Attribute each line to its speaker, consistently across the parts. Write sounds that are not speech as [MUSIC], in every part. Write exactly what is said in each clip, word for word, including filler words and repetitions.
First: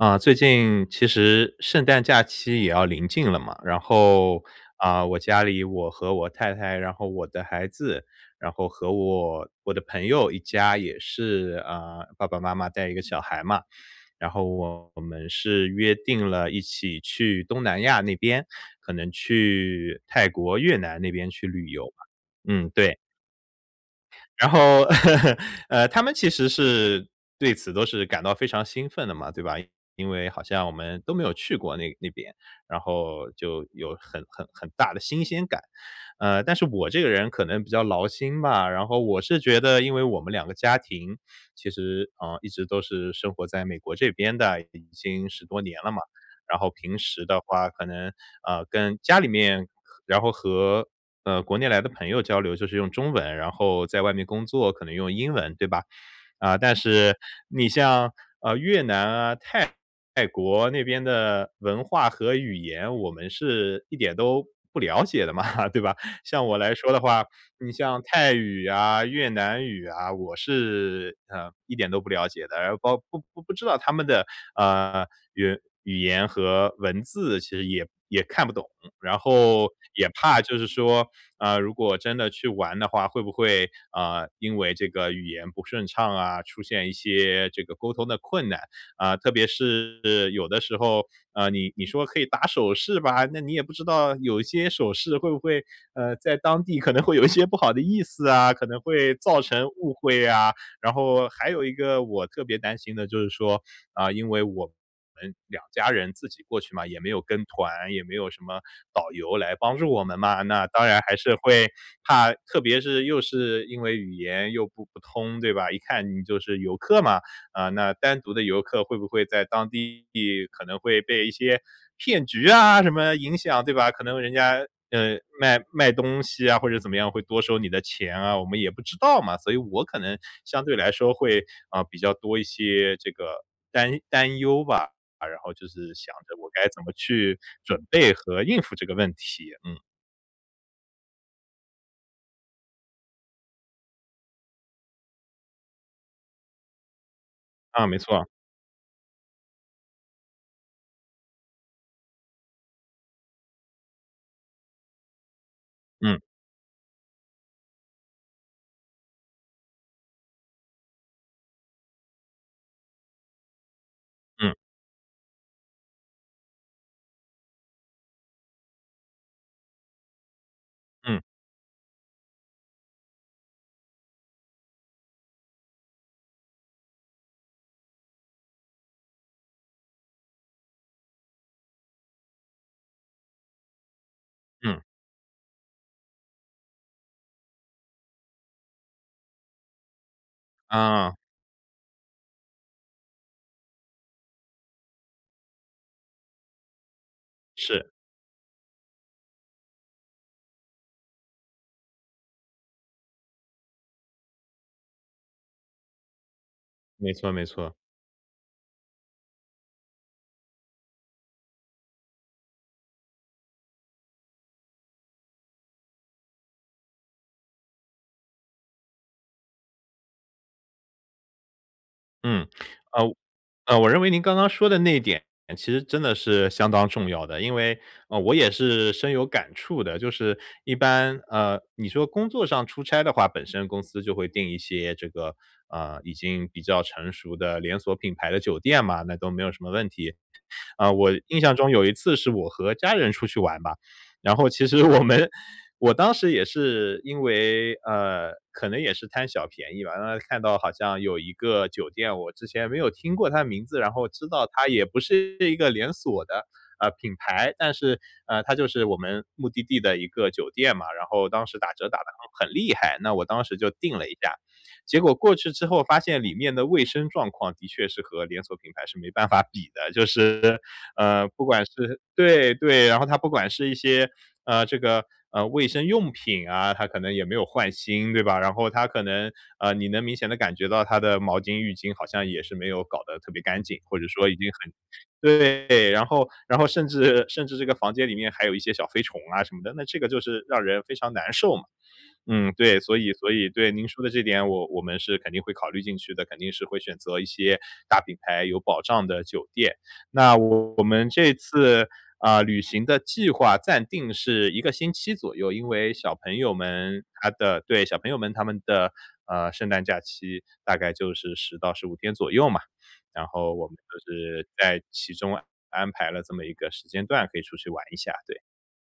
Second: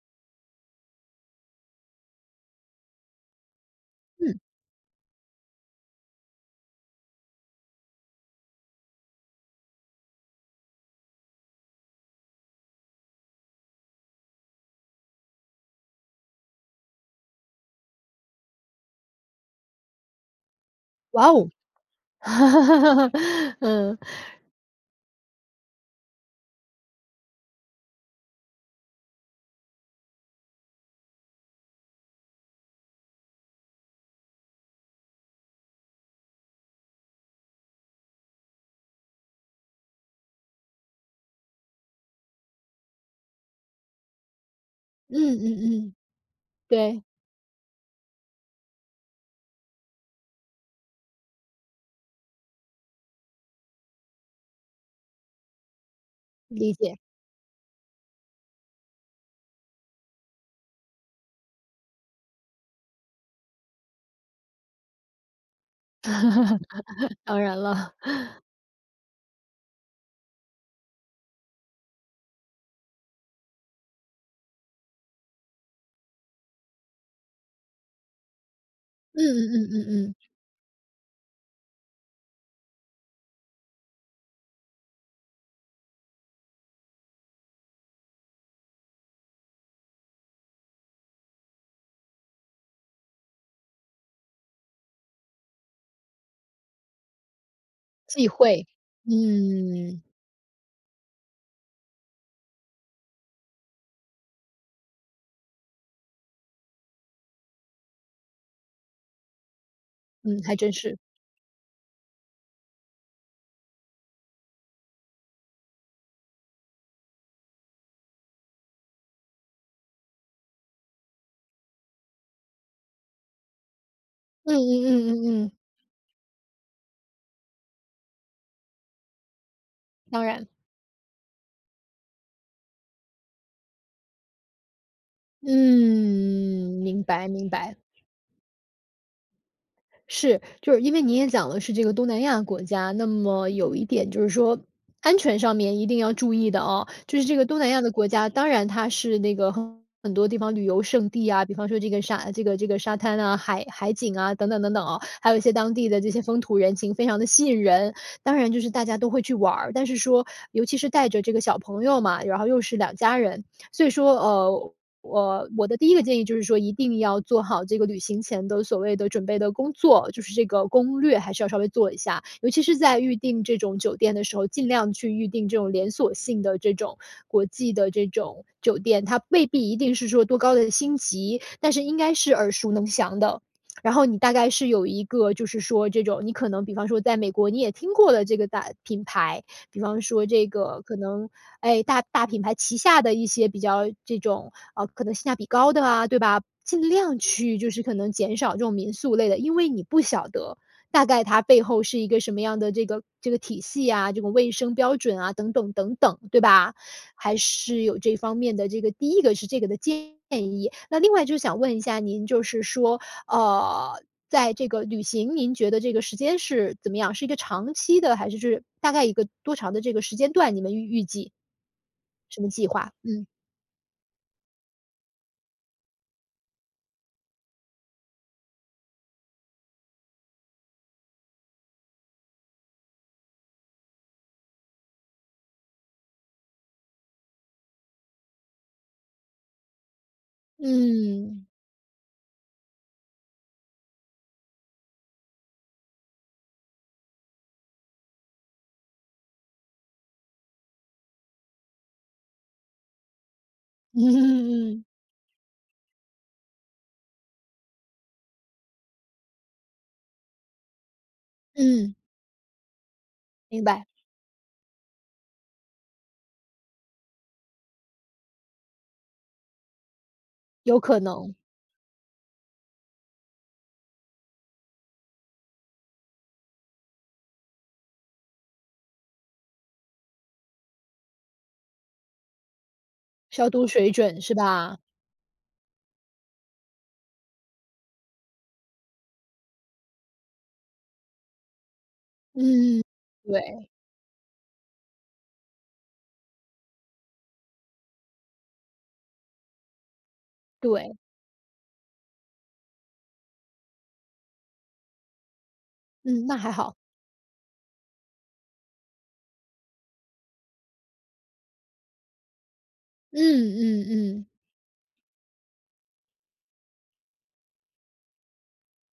Speaker 1: 啊，最近其实圣诞假期也要临近了嘛，然
Speaker 2: 嗯。
Speaker 1: 后，嗯，我家里我和我太太然后我的孩子，然后和我我的朋友一家也是，嗯，爸爸妈妈带一个小孩嘛。然后我们是约定了一起去东南亚那边，可能去泰国、越南那
Speaker 2: 哇
Speaker 1: 边去
Speaker 2: 哦，
Speaker 1: 旅游嘛。嗯，对。
Speaker 2: [LAUGHS] 嗯。
Speaker 1: 然后 [LAUGHS] 呃，他们其实是对此都是感到非常兴奋的嘛，对吧，因为好像我们都没有去过那那边，然后就有很很很大的新鲜感。嗯，但是我这个人可能比较劳心吧，然后我是觉得因为我们两个家庭其实，嗯，一直都是生活在美国这边的，已经
Speaker 2: 嗯
Speaker 1: 十
Speaker 2: 嗯
Speaker 1: 多年了
Speaker 2: 嗯，
Speaker 1: 嘛。然后平
Speaker 2: 对。
Speaker 1: 时的话可能，嗯，跟家里面，然后和，呃，国内来的朋友交流，就是用中文，然后在外面工作，可能用英文对吧。嗯，
Speaker 2: 理
Speaker 1: 但
Speaker 2: 解。
Speaker 1: 是，你像，呃，越南啊，泰国那边的文化和语言，我们是一点都不了解的嘛，对吧？像我来说的
Speaker 2: [LAUGHS]
Speaker 1: 话，
Speaker 2: 当然
Speaker 1: 你
Speaker 2: 了。
Speaker 1: 像泰
Speaker 2: [CHUCKLES]
Speaker 1: 语啊，越南语啊，我是，嗯，一点都不了解的。然后包不不不知道他们的，呃，语语言和文字其实也也看不懂。然
Speaker 2: 嗯嗯
Speaker 1: 后
Speaker 2: 嗯嗯
Speaker 1: 也
Speaker 2: 嗯。
Speaker 1: 怕就是说，嗯，如果真的去玩的话，会不会，呃，因为这个语言不顺畅啊，出现一些这个沟通的困难。嗯，特别是有的时候，呃，你你说可以打手势吧，那你也不知道有一些手势会不会，呃，在当地可能会有一些不好的意
Speaker 2: 忌
Speaker 1: 思啊，
Speaker 2: 讳，
Speaker 1: 可能会造成误
Speaker 2: 嗯。
Speaker 1: 会啊。然后还有一个我特别担心的就是说，嗯，因为我们两家人自己过去嘛，也没有跟团，也没有什么导游来帮助我们嘛，
Speaker 2: 嗯，还
Speaker 1: 那
Speaker 2: 真
Speaker 1: 当
Speaker 2: 是。
Speaker 1: 然还是会，怕特别是又是因为语言又不不通，对吧，一看你就是游客嘛。嗯，那单独的游客会不会在当地可能会被一些骗局啊什么影响对吧？可能人
Speaker 2: 嗯
Speaker 1: 家，
Speaker 2: 嗯
Speaker 1: 呃，
Speaker 2: 嗯嗯嗯。
Speaker 1: 卖卖东西啊，或者怎么样会多收你的钱啊，我们也不知道嘛。所以我可能
Speaker 2: 当然。
Speaker 1: 相对来说会，嗯，比较多一些这个担担忧吧。然后就是想着我该
Speaker 2: 嗯，
Speaker 1: 怎么
Speaker 2: 明白
Speaker 1: 去
Speaker 2: 明白。
Speaker 1: 准备和应付这个问题。嗯。
Speaker 2: 是。就是因为您也讲了是这个东南亚国家，那么有一点就是说，安全上面一定要注意的啊。就是这个东南亚
Speaker 1: 啊，
Speaker 2: 的
Speaker 1: 没
Speaker 2: 国
Speaker 1: 错。
Speaker 2: 家，当然它是那个很多地方旅游胜地啊，比方说这个沙这个这个沙滩呐，海海景啊，等等等等哦。还有一些当地的这
Speaker 1: 嗯。
Speaker 2: 些风土人情非常地吸引人，当然就是大家都会去玩儿。但是说，尤其是带着这个小朋友嘛，然后又是两家人，所以说，
Speaker 1: 嗯。
Speaker 2: 呃，呃，我的第一个建议就是说要做好这个旅行前的所谓的准备的工作，就是这个攻略
Speaker 1: 嗯。
Speaker 2: 还是要稍微做一下。尤其是在预订这种酒店的时候，尽量去预订这种连锁性的这种，国际的这种酒店。它未必一定是说多高的星级，但是应该是耳熟能详的。然后你大概是
Speaker 1: 嗯。
Speaker 2: 有一个就是说这种你可能比方说在美国，你也听过了这个大品牌。比方说这个可
Speaker 1: 嗯。
Speaker 2: 能，哎，大大品牌旗下的一些比较这种，嗯，可能性价比高的啊，对吧。尽量去就是
Speaker 1: 是。
Speaker 2: 可能减少这种民宿类的，因为你不晓得，大概它背后是一个什么样的这个这个体系呀，这个卫生标准啊，等等等等，对吧？
Speaker 1: 没错
Speaker 2: 还
Speaker 1: 没错。
Speaker 2: 是有这方面的这个第一个是这个的建议。那另外就想问一下您，就是说，呃，在这个旅行，您觉得这个时间是怎么样？是一个长期的还是就是大概一个多长的这个时间段，你们预预计？什
Speaker 1: 嗯。
Speaker 2: 么计划，
Speaker 1: 呃，我
Speaker 2: 嗯。
Speaker 1: 呃，我认为您刚刚说的那一点其实真的是相当重要的，因为，嗯，我也是深有感触的。就是一般，饿，你说工作上出差的话，本身公司就会定一些这个，嗯，已经比较成熟的连锁品牌的酒店嘛，那都没有什么问题。嗯，我印
Speaker 2: 嗯。
Speaker 1: 象中有一次是我和家人出去玩嘛，然后其实我们我当时也是因为，呃，可能也是贪小便宜吧，然后看到好像有一个酒店，我之前没有听过它的名字，然后知道它
Speaker 2: 嗯。
Speaker 1: 也不是一个连锁的，呃，品牌。但是，呃，它就是我们目的地的一个酒店嘛，然后当时打折
Speaker 2: 嗯。
Speaker 1: 打得还很厉害，那我当时
Speaker 2: 明
Speaker 1: 就
Speaker 2: 白。
Speaker 1: 订了一下。结果过去之后发现里面的卫生状况的确是和连锁品牌是没办法比的。就是，
Speaker 2: 有可
Speaker 1: 呃，
Speaker 2: 能。
Speaker 1: 不管是对对，然后它不管是一些，嗯，这个，嗯，卫生用品啊，它可能也没有换新，对吧。然后它可能，呃，你能明显地感觉到它的毛巾浴巾好像也是没有搞得特别
Speaker 2: 消
Speaker 1: 干
Speaker 2: 毒
Speaker 1: 净，
Speaker 2: 水
Speaker 1: 或者
Speaker 2: 准
Speaker 1: 说
Speaker 2: 是
Speaker 1: 已经很
Speaker 2: 吧？
Speaker 1: 对，然后然后甚至甚至这个房间里面还有一些小飞虫啊，什么的，那这个就是让人非常难受嘛。嗯，对，
Speaker 2: 嗯，
Speaker 1: 所以所以
Speaker 2: 对。
Speaker 1: 对，您说的这点，我我们是肯定会考虑进去的，肯定是会选择一些大品牌有保障的酒店。那我我
Speaker 2: 对。
Speaker 1: 们这次，嗯，旅行的计划暂定是一个星期左右，因为小
Speaker 2: 嗯，
Speaker 1: 朋
Speaker 2: 那还
Speaker 1: 友
Speaker 2: 好。
Speaker 1: 们他的对，小朋友们他们的，呃，圣诞假期大概就是十到十五天左右嘛，
Speaker 2: 嗯
Speaker 1: 然后我们
Speaker 2: 嗯
Speaker 1: 就
Speaker 2: 嗯。
Speaker 1: 是在其中安排了这么一个时间段，可以出去玩一下，对。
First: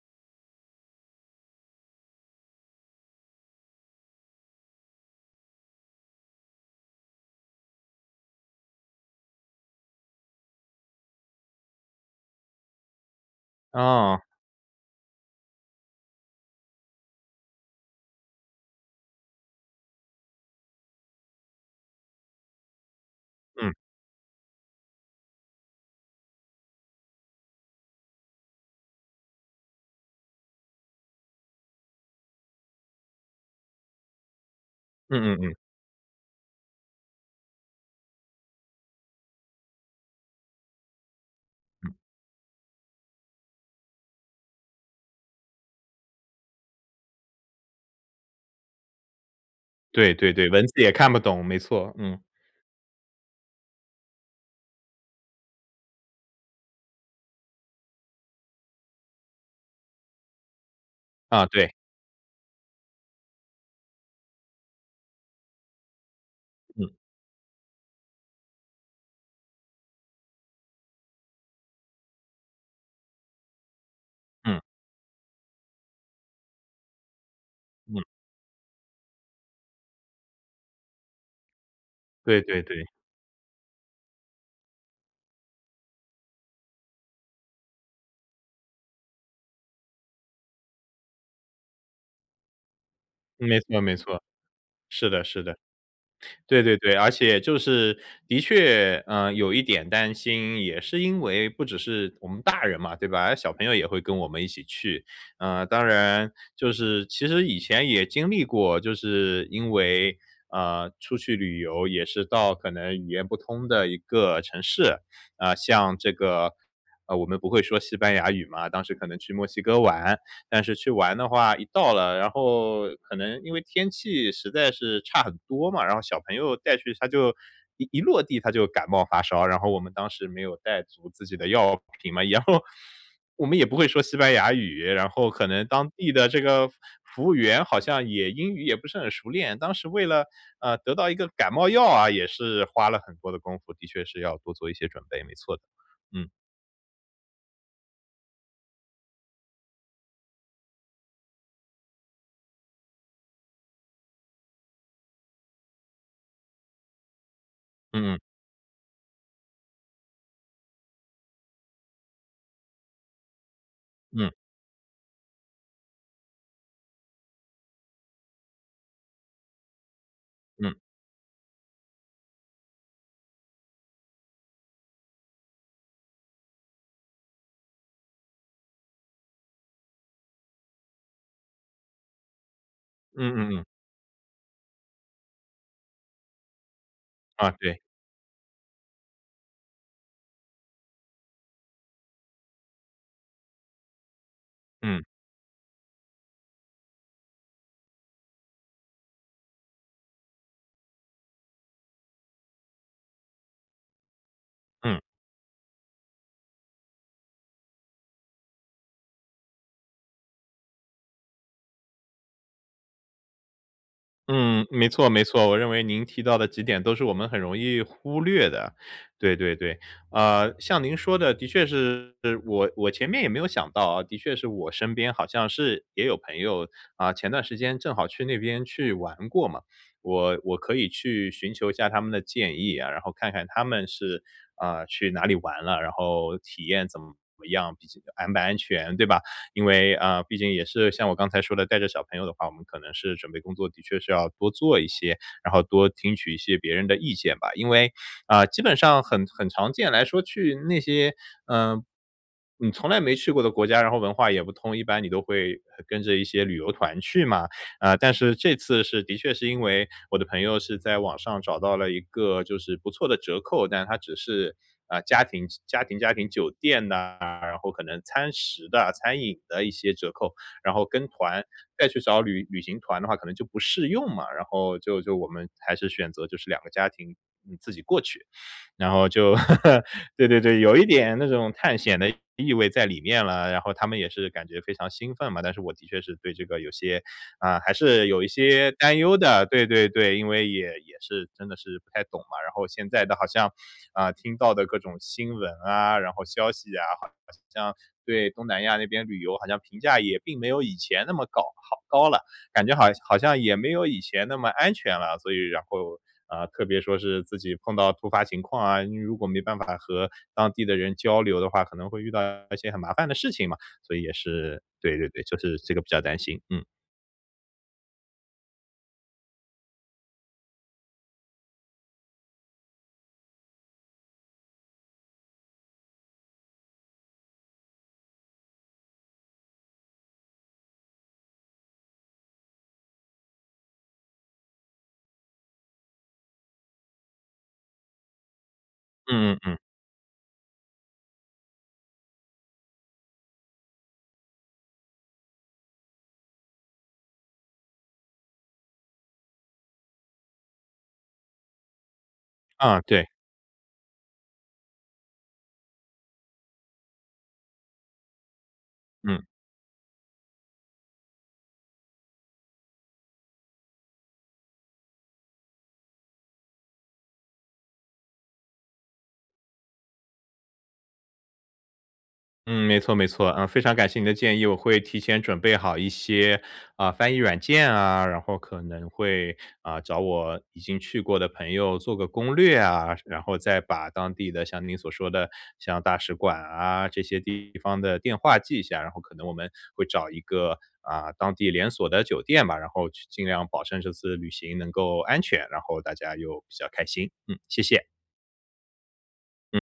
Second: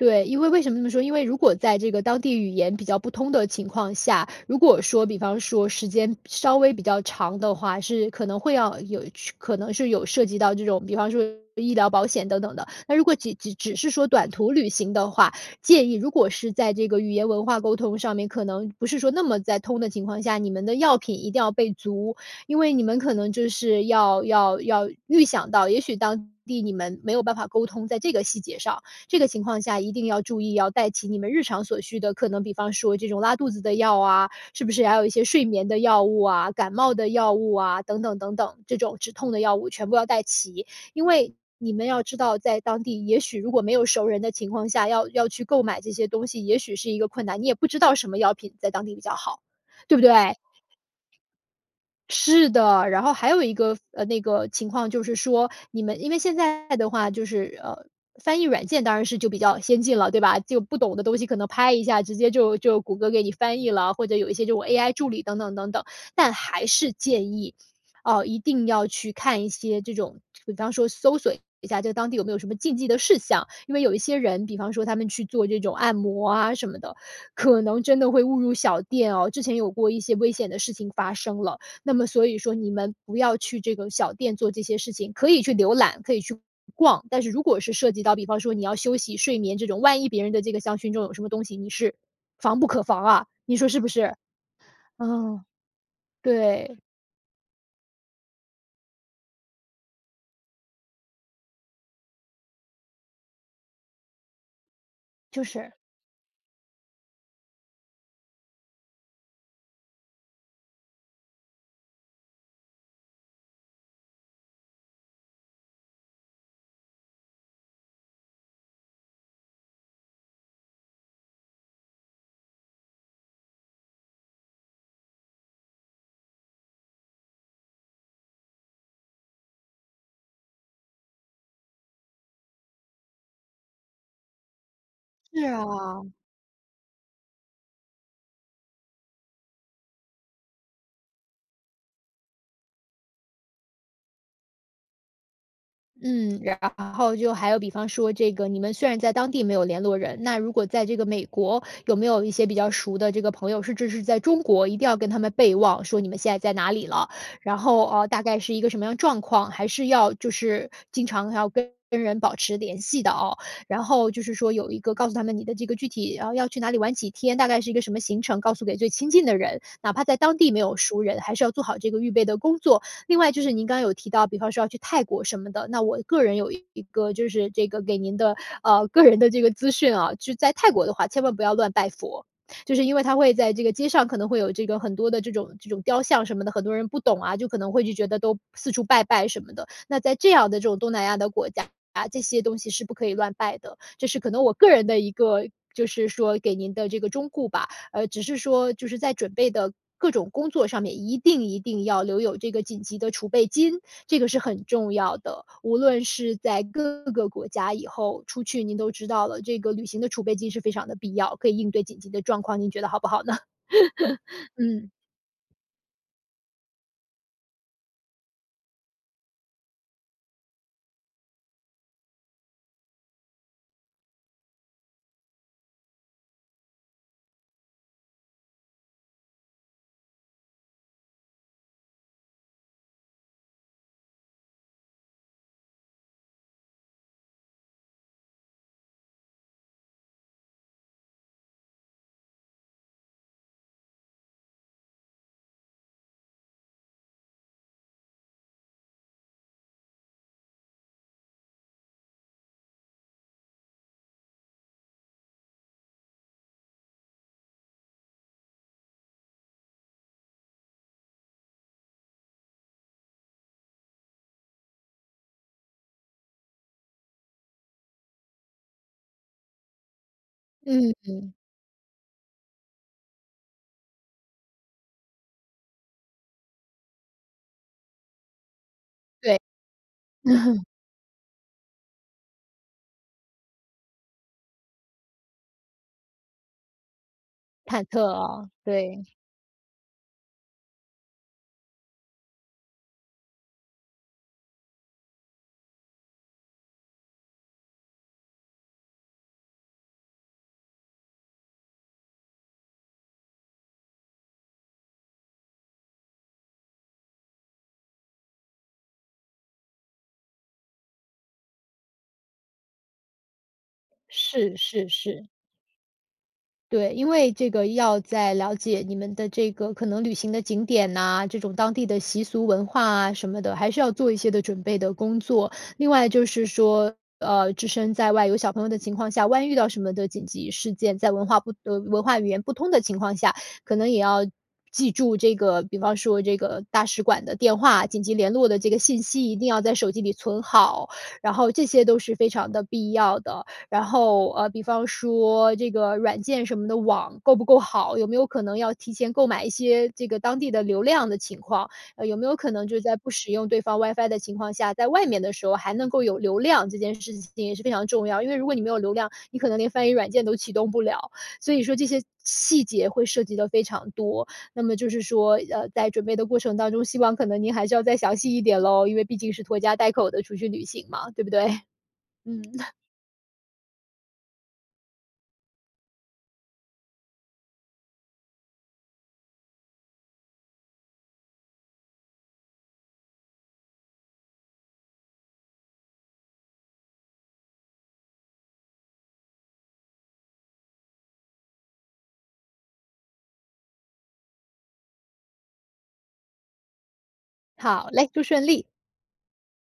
Speaker 2: 对，因为为什么这么说？因为如果在这个当地语言比较不通的情况下，如果说比方说时间稍微比较长的话，是可能会要有是可能是有涉及到这种，比方说医疗保险等等的。那如果只只只是说
Speaker 1: 哦。
Speaker 2: 短途旅行的话，建议如果是在这个语言文化沟通上面，可能不是说那么在通的情况下，你们的药品一定要备足。因为你们可能就
Speaker 1: 嗯。
Speaker 2: 是要要要预想到也许当地你们没有办法沟通，在这个细节上，这个情况下，一定要注意要带齐你们日常所需的，可能比方说这种拉肚子的药啊，是不是还有一些
Speaker 1: 嗯嗯
Speaker 2: 睡
Speaker 1: 嗯。
Speaker 2: 眠的药物啊，感冒的药物啊，等等等等。这种止痛的药物全部要带齐。因为你们
Speaker 1: 嗯。
Speaker 2: 要知道，在当地，也许如果没有熟人的情况下，要要去购买这些东西，也许是一个困难。你也不知道什么药品在当地比较好，对不
Speaker 1: 对对
Speaker 2: 对？
Speaker 1: 对，文字也看不懂，没错，嗯。
Speaker 2: 是的。然后还有一个呃，那个情况就是说，你们因为现在的话，就是，呃，翻译软件当然是就比较先进了，对吧？就不懂的东西可
Speaker 1: 啊，
Speaker 2: 能
Speaker 1: 对。
Speaker 2: 拍一下，直接就就谷歌给你翻译了，或者有一些这种 AI 助理等等等等。但还
Speaker 1: 嗯。
Speaker 2: 是建议，呃，一定要去看一些这种比方说搜索一下在当地有没有什么禁忌的事项。因为有一些人，比
Speaker 1: 嗯。
Speaker 2: 方说他们去做这种按摩啊，什么的，可能真
Speaker 1: 嗯。
Speaker 2: 的会误入小店哦。之前有过一些危险的事情发生了。那么所以
Speaker 1: 对
Speaker 2: 说
Speaker 1: 对
Speaker 2: 你
Speaker 1: 对。
Speaker 2: 们不要去这个小店做这些事情，可以去浏览，可以去逛，但是如果是涉及到，比方说你要休息睡眠这种，万一别人的这个香薰中有什么东西，你是防不可防啊。你
Speaker 1: 没
Speaker 2: 说是
Speaker 1: 错
Speaker 2: 不
Speaker 1: 没
Speaker 2: 是？
Speaker 1: 错。是的是
Speaker 2: 嗯，
Speaker 1: 的。对对
Speaker 2: 对。
Speaker 1: 对，而且就是的确，嗯，有一点担心，也是因为不只是我们大人嘛，对吧，呃，小朋友也会跟我们一起去。
Speaker 2: 就
Speaker 1: 呃，
Speaker 2: 是。
Speaker 1: 当然就是其实以前也经历过，就是因为，嗯，出去旅游也是到可能语言不通的一个城市，啊，像这个，呃，我们不会说西班牙语嘛，当时可能去墨西哥玩。但是去玩的话，一到了，然后可能因为天气实在是差很多嘛，然后小朋友带去他就一一落地，他就感冒发烧，然后我们当时没有带足自己的药品嘛。然后，我们也不会说西班牙语，然后
Speaker 2: 是
Speaker 1: 可能当
Speaker 2: 哦。
Speaker 1: 地的这个服务员好像也英语也不是很熟练。当时为了，呃，得到一个感冒药啊，也是花了很多的功夫，的确是要多做一些准备，没错的。嗯。
Speaker 2: 嗯，然后就还有比方说这个你们虽然在当地没有联络人，那如果在这个美国，有没有一些比较熟的这个朋友，甚至是在中国，一定要跟他们备忘，说你们现在在哪里了。然后，呃，
Speaker 1: 嗯嗯。
Speaker 2: 大概是一个什么样的状况，还是要就是经常要跟跟人保持联系的哦。然后就
Speaker 1: 嗯。
Speaker 2: 是说有一个告诉他们你的这个具体，啊，要去哪里玩几天，大概是一个什么行程告诉给最亲近的人。哪怕在当地没有
Speaker 1: 嗯。
Speaker 2: 熟人，还是要做好这个预备的工作。另外就是您刚有提到，比方说要去泰国什么的，那我个人有一个就是这个给您的，呃，个人的这个资讯啊。就在泰国的话，千万不要乱拜佛。就是因为它
Speaker 1: 嗯
Speaker 2: 会
Speaker 1: 嗯
Speaker 2: 在这
Speaker 1: 嗯。
Speaker 2: 个街上可能会有这个很多的这种这种雕像什么的，很多人不懂啊，就
Speaker 1: 嗯，
Speaker 2: 可能
Speaker 1: 对。
Speaker 2: 会就觉得都四处拜拜什么的。那在这样的这种东南亚的国家，这些东西是不可以乱拜的。这是可能我个人的
Speaker 1: 嗯
Speaker 2: 一个，就是说给您的这个忠雇吧。呃，只是说就是在准备的各种工作上面，一定一定要留有这个紧急的储备金，这个是很重
Speaker 1: 嗯。
Speaker 2: 要的。无论是在各个国家以后出去，您都知道了，这个旅行的储备金是非常的必要，可以应对紧急的状况，您觉得好不好呢？[LAUGHS]
Speaker 1: 嗯，没
Speaker 2: 嗯。
Speaker 1: 错没错，我认为您提到的几点都是我们很容易忽略的。对对对。呃，像您说的的确是我我前面也没有想到啊。的确是我身边好像是也有朋友，嗯，前段时间正好去那边去玩过嘛，我我可以去寻求一下他们的建议啊。然后看看他们是，呃，去哪里玩了，然后体验怎么样，比这个安不安全，对吧？因为，呃，毕竟也是像我刚才说的带着小朋友的话，我们可能是准备工作的确是要多做一些，然后多听取一些别人的意见吧。因为，嗯，基本上很很常见来说去那些，嗯，你从来没去过的国家，然后文化也不通，一般你都会跟着一些旅游团去嘛。嗯，但是这次是的确是因为，我的朋友是在网上找到了一个就是不错的折扣，但是它只是，嗯，家庭家庭家庭酒店呐，然后可能餐食的、餐饮的一些折扣。然后
Speaker 2: 嗯
Speaker 1: 跟
Speaker 2: 嗯。
Speaker 1: 团，再去找旅旅行团的话可能就不适用嘛，然后就就我们还是选择就是两个家庭，嗯，自己过去。然后就
Speaker 2: 对。
Speaker 1: [LAUGHS] 对
Speaker 2: 嗯
Speaker 1: 对对，
Speaker 2: 哼。
Speaker 1: 有一点那种探险的意味在里面了，然后他们也是感觉非常兴奋嘛。但是我的确是对这个有些，嗯，还
Speaker 2: 忐忑
Speaker 1: 是有一
Speaker 2: 啊，
Speaker 1: 些担
Speaker 2: 对。
Speaker 1: 忧的，对对对，因为也也是真的是不太懂嘛。然后现在的好像，呃，听到的各种新闻啊，然后消息啊，好像对东南亚那边旅游好像评价也并没有以前那么搞好高了。感觉好像好像也没有以前那么安全了，所以然后，嗯，特别说是自己碰到突发情况啊，你如果没办法和当地的人交流的话，可能会遇到一些很麻烦的事情嘛，所以也
Speaker 2: 是
Speaker 1: 是
Speaker 2: 是
Speaker 1: 对对对，
Speaker 2: 是。
Speaker 1: 就是这个比较担心。嗯。
Speaker 2: 对，因为这个要在了解你们的这个可能旅行的景点呐，这种当地的习俗文化啊，什么的，还是要做一些的准备的工作。另外就是说，呃，置身在外有小朋友的情况下，万一遇到什么的紧急事件，在文化不的文化语言不通的情况下，可能也要记住这个比方说这个大使馆的电话，紧急联络的这个信息
Speaker 1: 嗯
Speaker 2: 一
Speaker 1: 嗯
Speaker 2: 定
Speaker 1: 嗯。
Speaker 2: 要在手机里存好，然后这些都是非常的必要的。然后，呃，比方说这个软件什么的网够不够好，有没有可能要提前购买一些这个当地的流量的情况。呃，有没有可能就
Speaker 1: 嗯，
Speaker 2: 在
Speaker 1: 对，
Speaker 2: 不使用对方 WIFI 的情况下，在外面的时候还能够有流量，这件事情也是非常重要。因为如果你没有流量，
Speaker 1: 嗯。
Speaker 2: 你可能连翻译软件都启动不了，所以说这些细节会涉及得非常多。那么就是说，呃，在准备的过程当中，希望可能您还是要再详细一点咯，因为毕竟是拖家带口地出去旅行嘛，对不对？嗯。
Speaker 1: 嗯，
Speaker 2: [CHUCKLES]
Speaker 1: 没错没错。嗯，非常感谢你的建议，我会提前准备好一些，呃，翻译软件啊，然后可能会，呃，找我已经去过的朋友做个攻略啊。然后再把当地的像您所说的，像大使馆啊，这些地方的电话记一下，然后可能我们会找一个，呃，当地连锁的酒店吧。然后去尽量保证这次旅行能够安全，然后大家又比较开心。嗯，谢谢。
Speaker 2: 好嘞，祝顺利。
Speaker 1: 嗯。